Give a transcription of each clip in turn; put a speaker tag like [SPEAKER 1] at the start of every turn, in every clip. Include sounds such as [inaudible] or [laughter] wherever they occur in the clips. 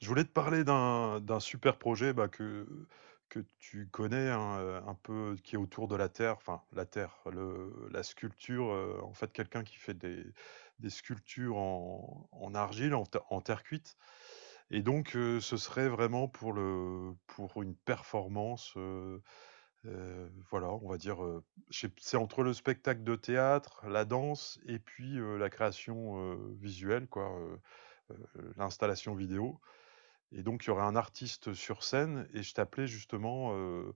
[SPEAKER 1] Je voulais te parler d'un super projet bah, que tu connais hein, un peu, qui est autour de la Terre, enfin la Terre, la sculpture, en fait quelqu'un qui fait des sculptures en argile, en terre cuite. Et donc ce serait vraiment pour une performance, voilà, on va dire, c'est entre le spectacle de théâtre, la danse et puis la création visuelle, quoi. Euh, L'installation vidéo. Et donc, il y aurait un artiste sur scène et je t'appelais justement heu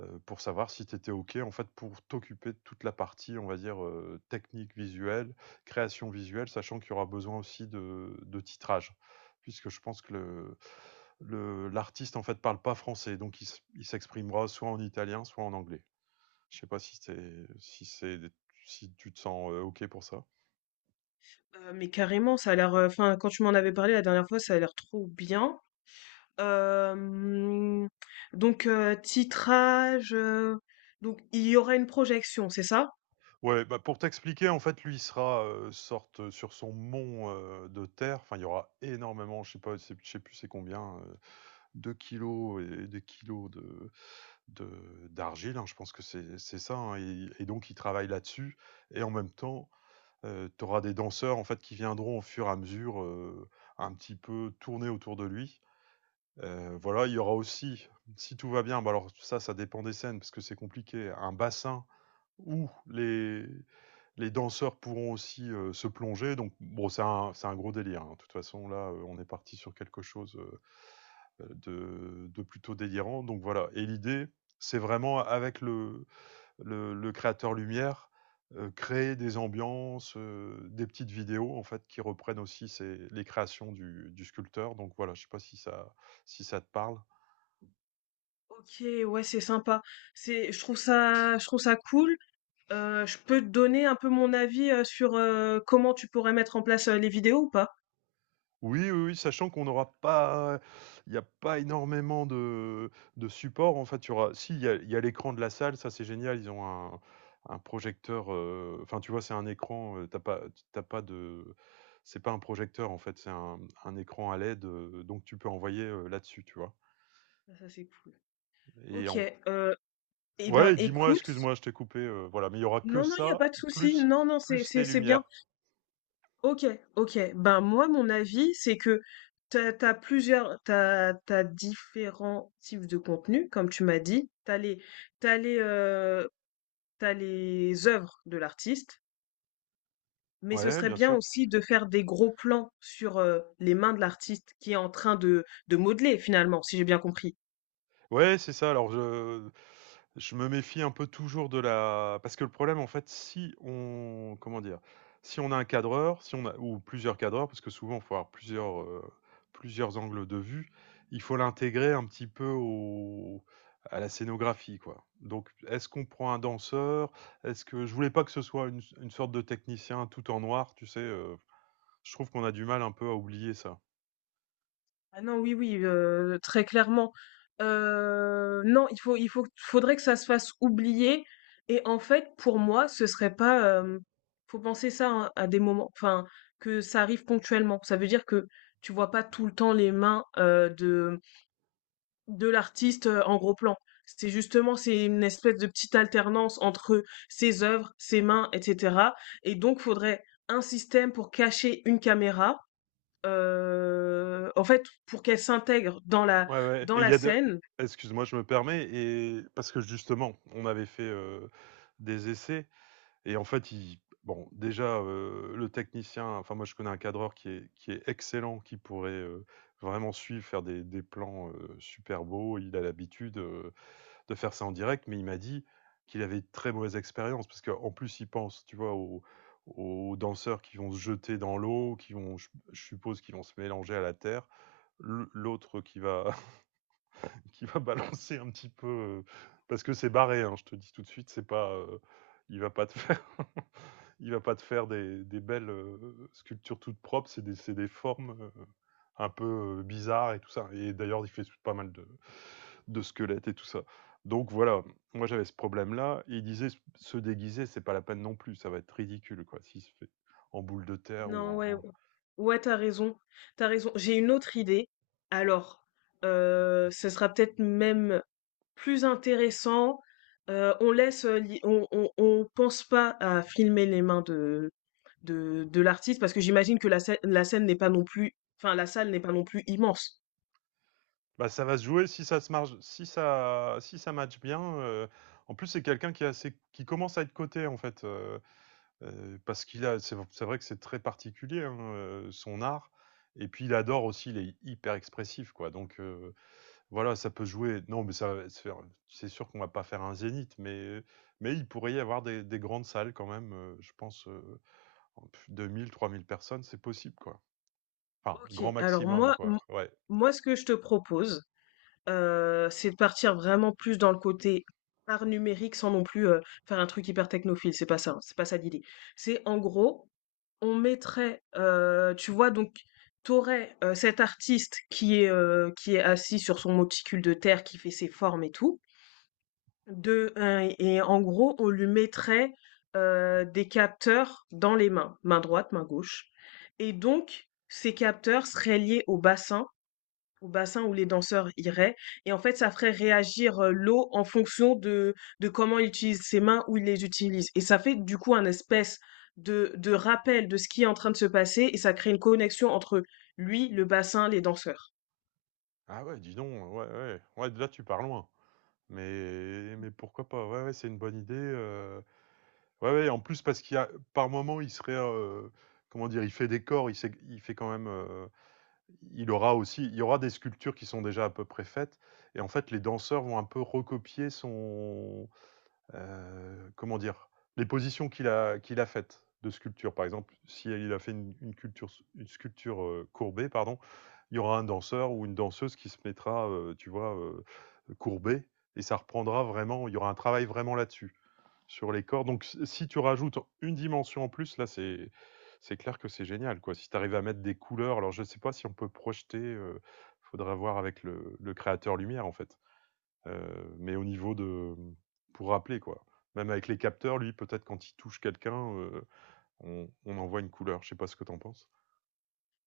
[SPEAKER 1] heu, pour savoir si tu étais OK, en fait, pour t'occuper de toute la partie, on va dire, technique visuelle, création visuelle, sachant qu'il y aura besoin aussi de titrage. Puisque je pense que le l'artiste, en fait, parle pas français, donc il s'exprimera soit en italien, soit en anglais. Je sais pas si tu te sens, OK pour ça?
[SPEAKER 2] Mais carrément, ça a l'air. Enfin, quand tu m'en avais parlé la dernière fois, ça a l'air trop bien. Euh, donc, titrage. Donc, il y aura une projection, c'est ça?
[SPEAKER 1] Ouais, bah, pour t'expliquer, en fait, lui, il sera, sorte, sur son mont, de terre. Enfin, il y aura énormément, je sais pas, c'est je sais plus c'est combien, 2 kg et des kilos de d'argile, hein, je pense que c'est ça, hein et donc il travaille là-dessus et en même temps, tu auras des danseurs, en fait, qui viendront au fur et à mesure, un petit peu tourner autour de lui. Voilà, il y aura aussi, si tout va bien, bah, alors ça dépend des scènes parce que c'est compliqué, un bassin où les danseurs pourront aussi se plonger. Donc, bon, c'est un gros délire. Hein. De toute façon, là, on est parti sur quelque chose de plutôt délirant. Donc, voilà. Et l'idée, c'est vraiment avec le créateur lumière, créer des ambiances, des petites vidéos, en fait, qui reprennent aussi les créations du sculpteur. Donc, voilà, je ne sais pas si ça, si ça te parle.
[SPEAKER 2] Ok, ouais, c'est sympa. C'est, je trouve ça cool. Je peux te donner un peu mon avis, sur, comment tu pourrais mettre en place, les vidéos ou pas?
[SPEAKER 1] Oui, oui, oui, sachant qu'on n'aura pas il n'y a pas énormément de support, en fait, il y aura si il y a l'écran de la salle, ça c'est génial, ils ont un projecteur, enfin, tu vois, c'est un écran, tu pas t'as pas de c'est pas un projecteur, en fait, c'est un écran à LED, donc tu peux envoyer, là-dessus, tu vois?
[SPEAKER 2] Ah ça, c'est cool.
[SPEAKER 1] Et
[SPEAKER 2] OK,
[SPEAKER 1] en
[SPEAKER 2] heu, eh ben,
[SPEAKER 1] Ouais, dis-moi,
[SPEAKER 2] écoute.
[SPEAKER 1] excuse-moi, je t'ai coupé, voilà, mais il y aura que
[SPEAKER 2] Non, non, il y a
[SPEAKER 1] ça,
[SPEAKER 2] pas de souci.
[SPEAKER 1] plus
[SPEAKER 2] Non, non, c'est
[SPEAKER 1] plus
[SPEAKER 2] c'est
[SPEAKER 1] les
[SPEAKER 2] c'est bien.
[SPEAKER 1] lumières.
[SPEAKER 2] Ok, ok. Ben moi, mon avis, c'est que t'as différents types de contenus, comme tu m'as dit. T'as les, euh, T'as les œuvres de l'artiste, mais ce
[SPEAKER 1] Ouais,
[SPEAKER 2] serait
[SPEAKER 1] bien
[SPEAKER 2] bien
[SPEAKER 1] sûr.
[SPEAKER 2] aussi de faire des gros plans sur les mains de l'artiste qui est en train de modeler finalement, si j'ai bien compris.
[SPEAKER 1] Ouais, c'est ça. Alors je me méfie un peu toujours de la parce que le problème, en fait, si on comment dire? Si on a un cadreur, si on a ou plusieurs cadreurs, parce que souvent, il faut avoir plusieurs angles de vue, il faut l'intégrer un petit peu au à la scénographie, quoi. Donc est-ce qu'on prend un danseur? Est-ce que je voulais pas que ce soit une sorte de technicien tout en noir, tu sais, Je trouve qu'on a du mal un peu à oublier ça.
[SPEAKER 2] Ah non, oui, oui, très clairement. Non, il faut, faudrait que ça se fasse oublier. Et en fait, pour moi, ce serait pas, hem Faut penser ça, hein, à des moments. Enfin, que ça arrive ponctuellement. Ça veut dire que tu vois pas tout le temps les mains, de l'artiste, en gros plan. C'est justement c'est une espèce de petite alternance entre ses œuvres, ses mains et cetera. Et donc faudrait un système pour cacher une caméra. En fait, pour qu'elle s'intègre
[SPEAKER 1] Ouais, ouais
[SPEAKER 2] dans
[SPEAKER 1] et il
[SPEAKER 2] la
[SPEAKER 1] y a de
[SPEAKER 2] scène.
[SPEAKER 1] excuse-moi, je me permets parce que justement, on avait fait, des essais et en fait, il bon, déjà, le technicien enfin moi, je connais un cadreur qui est excellent, qui pourrait, vraiment suivre, faire des plans, super beaux. Il a l'habitude, de faire ça en direct, mais il m'a dit qu'il avait de très mauvaise expérience parce qu'en plus, il pense, tu vois, aux danseurs qui vont se jeter dans l'eau, qui vont je suppose qui vont se mélanger à la terre. L'autre qui va [laughs] balancer un petit peu parce que c'est barré. Hein, je te dis tout de suite, c'est pas, il va pas te [laughs] faire, il va pas te faire des belles sculptures toutes propres. C'est des formes un peu bizarres et tout ça. Et d'ailleurs, il fait pas mal de squelettes et tout ça. Donc voilà, moi j'avais ce problème-là. Et il disait se déguiser, c'est pas la peine non plus. Ça va être ridicule quoi, s'il se fait en boule de terre ou
[SPEAKER 2] Non, ouais,
[SPEAKER 1] en,
[SPEAKER 2] ou ouais, t'as raison. J'ai une autre idée. Alors, ce sera peut-être même plus intéressant. On laisse, li on on pense pas à filmer les mains de l'artiste, parce que j'imagine que la scène n'est pas non plus. Enfin, la salle n'est pas non plus immense.
[SPEAKER 1] Bah, ça va se jouer si ça si ça match bien, en plus, c'est quelqu'un qui est assez qui commence à être coté, en fait, parce qu'il a c'est vrai que c'est très particulier, hein, son art et puis il adore aussi, il est hyper expressif, quoi, donc voilà, ça peut jouer. Non, mais ça va se faire, c'est sûr qu'on va pas faire un zénith, mais il pourrait y avoir des grandes salles quand même, je pense, 2 000-3 000 personnes, c'est possible, quoi. Enfin,
[SPEAKER 2] OK,
[SPEAKER 1] grand
[SPEAKER 2] alors
[SPEAKER 1] maximum, quoi, ouais.
[SPEAKER 2] moi, ce que je te propose, c'est de partir vraiment plus dans le côté art numérique, sans non plus, faire un truc hyper technophile, c'est pas ça, hein, c'est pas ça l'idée. C'est en gros, on mettrait, tu vois. Donc cet artiste qui est assis sur son monticule de terre, qui fait ses formes et tout, de un. Et en gros, on lui mettrait, des capteurs dans les mains, main droite, main gauche, et donc ces capteurs seraient liés au bassin où les danseurs iraient. Et en fait, ça ferait réagir l'eau en fonction de comment il utilise ses mains, où il les utilise. Et ça fait du coup un espèce de rappel de ce qui est en train de se passer, et ça crée une connexion entre lui, le bassin, les danseurs.
[SPEAKER 1] Ah ouais, dis donc, ouais, ouais, ouais, là, tu pars loin. Mais pourquoi pas? Ouais, ouais, c'est une bonne idée, ouais, ouais, en plus parce qu'il y a par moment, il serait, comment dire? Il fait décor, il fait quand même, il y aura des sculptures qui sont déjà à peu près faites et en fait, les danseurs vont un peu recopier son comment dire, les positions qu'il a faites de sculpture. Par exemple, si il a fait une sculpture courbée, pardon, il y aura un danseur ou une danseuse qui se mettra, tu vois, courbée, et ça reprendra vraiment, il y aura un travail vraiment là-dessus, sur les corps. Donc si tu rajoutes une dimension en plus, là, c'est... C'est clair que c'est génial, quoi. Si tu arrives à mettre des couleurs, alors je ne sais pas si on peut projeter, il faudra voir avec le créateur lumière, en fait. Mais au niveau de pour rappeler quoi. Même avec les capteurs, lui, peut-être quand il touche quelqu'un, on en voit une couleur. Je sais pas ce que t'en penses?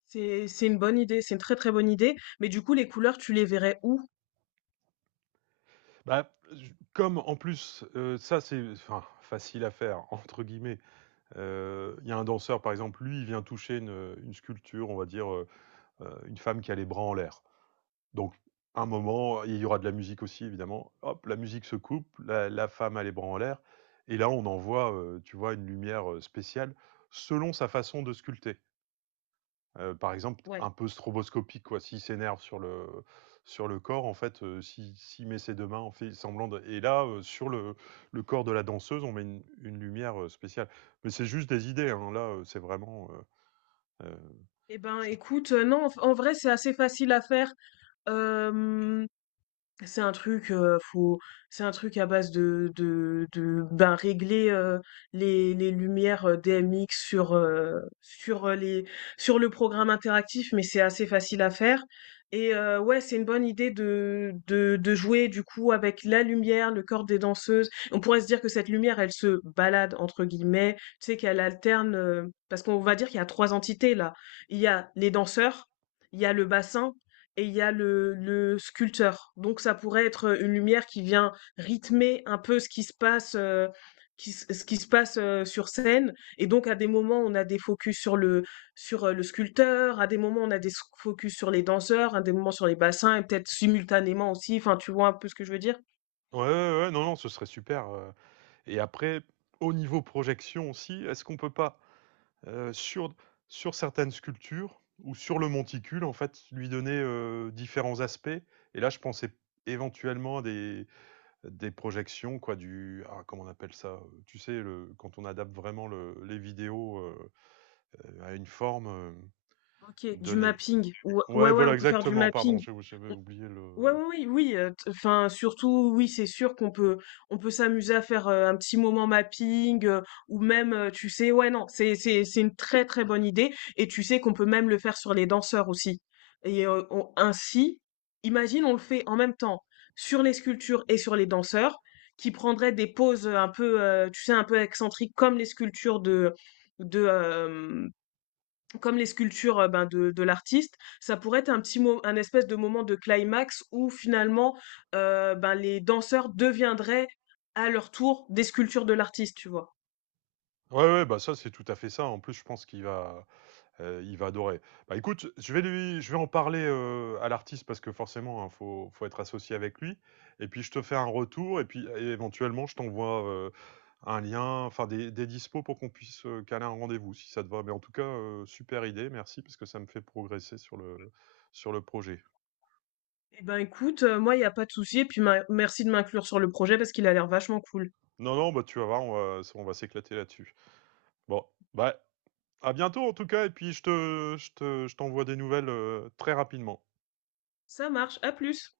[SPEAKER 2] C'est une bonne idée, c'est une très très bonne idée. Mais du coup, les couleurs, tu les verrais où?
[SPEAKER 1] Bah, j comme en plus, ça c'est enfin «facile à faire» [laughs] entre guillemets. Il y a un danseur par exemple, lui, il vient toucher une sculpture, on va dire, une femme qui a les bras en l'air. Donc, un moment, il y aura de la musique aussi, évidemment. Hop, la musique se coupe, la femme a les bras en l'air. Et là, on envoie, tu vois, une lumière spéciale selon sa façon de sculpter. Par exemple,
[SPEAKER 2] Ouais.
[SPEAKER 1] un peu stroboscopique, quoi. S'il s'énerve sur le corps, en fait, s'il met ses deux mains, en fait semblant de... Et là, sur le corps de la danseuse, on met une lumière spéciale. Mais c'est juste des idées, hein. Là, c'est vraiment... euh,
[SPEAKER 2] Eh ben,
[SPEAKER 1] je-
[SPEAKER 2] écoute, non, en en vrai, c'est assez facile à faire. Euh, C'est un truc, faut c'est un truc à base de ben, régler, les lumières, DMX sur, sur, les sur le programme interactif. Mais c'est assez facile à faire. Et ouais, c'est une bonne idée de jouer, du coup, avec la lumière, le corps des danseuses. On pourrait se dire que cette lumière, elle se «balade» entre guillemets, tu sais, qu'elle alterne, parce qu'on va dire qu'il y a 3 entités là. Il y a les danseurs, il y a le bassin, et il y a le sculpteur. Donc ça pourrait être une lumière qui vient rythmer un peu ce qui se passe, ce qui se passe sur scène. Et donc à des moments on a des focus sur le sculpteur, à des moments on a des focus sur les danseurs, à des moments sur les bassins, et peut-être simultanément aussi. Enfin tu vois un peu ce que je veux dire?
[SPEAKER 1] Ouais, ouais, ouais, non, non, ce serait super. Et après, au niveau projection aussi, est-ce qu'on peut pas, euh, sur, sur certaines sculptures ou sur le monticule, en fait, lui donner différents aspects. Et là, je pensais éventuellement à des projections, quoi, du... Ah, comment on appelle ça Tu sais, quand on adapte vraiment les vidéos à une forme
[SPEAKER 2] Ok, du
[SPEAKER 1] donnée.
[SPEAKER 2] mapping. Ou- ouais,
[SPEAKER 1] Ouais,
[SPEAKER 2] ouais,
[SPEAKER 1] voilà,
[SPEAKER 2] on peut faire du
[SPEAKER 1] exactement, pardon,
[SPEAKER 2] mapping.
[SPEAKER 1] j'avais oublié
[SPEAKER 2] Ouais,
[SPEAKER 1] le...
[SPEAKER 2] ouais, oui, oui, t enfin, surtout, oui, c'est sûr qu'on peut on peut s'amuser à faire, un petit moment mapping, tu sais, ouais, non, c'est une très, très bonne idée, et tu sais qu'on peut même le faire sur les danseurs aussi. Et on ainsi, imagine, on le fait en même temps sur les sculptures et sur les danseurs qui prendraient des poses, un peu, tu sais, un peu excentriques comme les sculptures de, comme les sculptures ben, de l'artiste. Ça pourrait être un un espèce de moment de climax où finalement ben, les danseurs deviendraient à leur tour des sculptures de l'artiste, tu vois.
[SPEAKER 1] Ouais, ouais, bah ça, c'est tout à fait ça. En plus, je pense qu'il va... Il va adorer. Bah, écoute, je vais en parler, à l'artiste parce que forcément, hein, faut être associé avec lui et puis je te fais un retour et puis é éventuellement, je t'envoie, un lien, enfin des dispos pour qu'on puisse, caler un rendez-vous si ça te va. Mais en tout cas, super idée, merci parce que ça me fait progresser sur le projet.
[SPEAKER 2] Eh ben écoute, moi il n'y a pas de souci, et puis merci de m'inclure sur le projet parce qu'il a l'air vachement cool.
[SPEAKER 1] Non, non, bah, tu vas voir, on va s'éclater là-dessus. Bon, bah, à bientôt en tout cas et puis je t'envoie des nouvelles, très rapidement.
[SPEAKER 2] Ça marche, à plus.